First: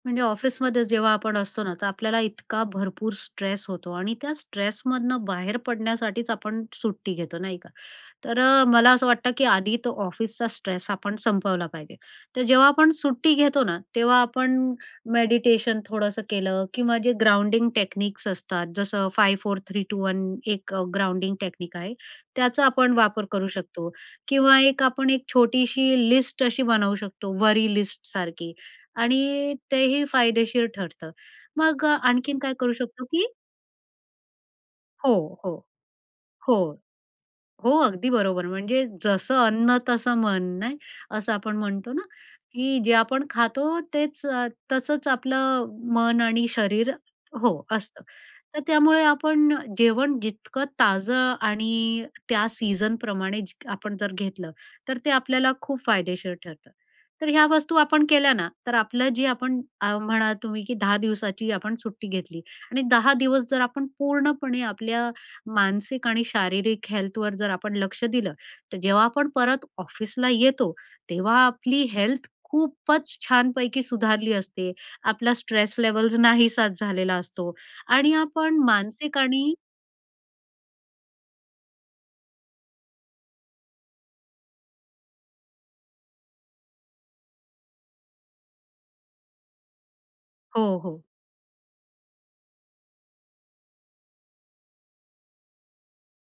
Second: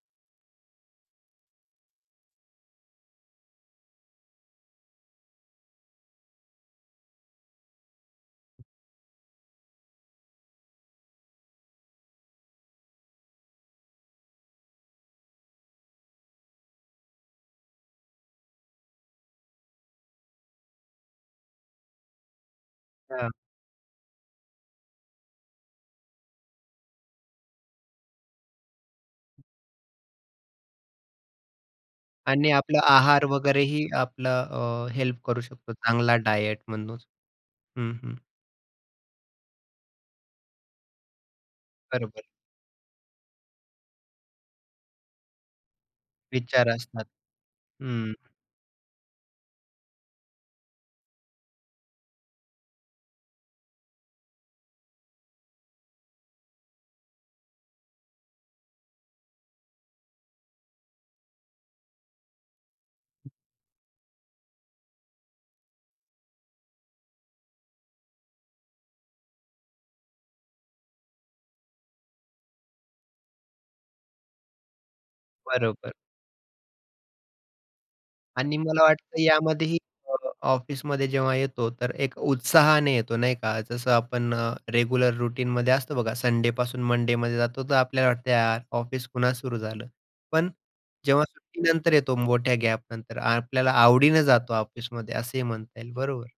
म्हणजे ऑफिसमध्ये जेव्हा आपण असतो ना, तर आपल्याला इतका भरपूर स्ट्रेस होतो आणि त्या स्ट्रेसमधनं बाहेर पडण्यासाठीच आपण सुट्टी घेतो. नाही का. तर अ, मला असं वाटतं की आधी तो ऑफिसचा स्ट्रेस आपण संपवला पाहिजे. तर जेव्हा आपण सुट्टी घेतो ना, तेव्हा आपण मेडिटेशन थोडंसं केलं किंवा जे ग्राउंडिंग टेक्निक्स असतात. जसं five four three two one, एक ग्राउंडिंग टेक्निक आहे. त्याचा आपण वापर हां. करू शकतो किंवा एक आपण एक छोटीशी लिस्ट अशी बनवू शकतो, वरी लिस्ट सारखी आणि तेही फायदेशीर ठरतं. मग आणखीन आणि काय करू आपला शकतो आहार की वगैरेही आपला अ, हो, हेल्प करू हो. शकतो चांगला हो, डायट म्हणून. हो. हं, अगदी हं. बरोबर. म्हणजे "जसं अन्न तसं मन" ना, असं आपण म्हणतो ना. बरोबर. की जे आपण खातो, तेच तसंच आपलं मन आणि विचार शरीर असतात. हो, असतं. हं. तर त्यामुळे आपण जेवण जितकं ताजं आणि त्या सीझनप्रमाणे आपण जर घेतलं, तर ते आपल्याला खूप फायदेशीर ठरतं. तर ह्या वस्तू आपण केल्या ना, तर आपलं जे आपण अ, म्हणा तुम्ही की 10 दिवसाची आपण सुट्टी घेतली आणि 10 दिवस जर आपण पूर्णपणे आपल्या मानसिक आणि शारीरिक हेल्थवर जर आपण लक्ष दिलं, तर जेव्हा आपण परत ऑफिसला येतो, तेव्हा आपली हेल्थ खूपच छानपैकी सुधारली असते. आपला स्ट्रेस बरोबर. लेवल्स नाहीसाच झालेला असतो. आणि आणि आपण मला मानसिक वाटतं आणि यामध्येही अ, ऑफिसमध्ये जेव्हा येतो तर, एक उत्साहाने येतो. नाही का जसं आपण रेग्युलर रूटीनमध्ये असतो बघा संडे पासून मंडेमध्ये जातो. तर आपल्याला वाटते यार ऑफिस पुन्हा सुरू झालं. पण हो, हो. जेव्हा सुट्टीनंतर येतो मोठ्या गॅपनंतर, आपल्याला आवडीनं जातो ऑफिसमध्ये, असेही म्हणता येईल. बरोबर.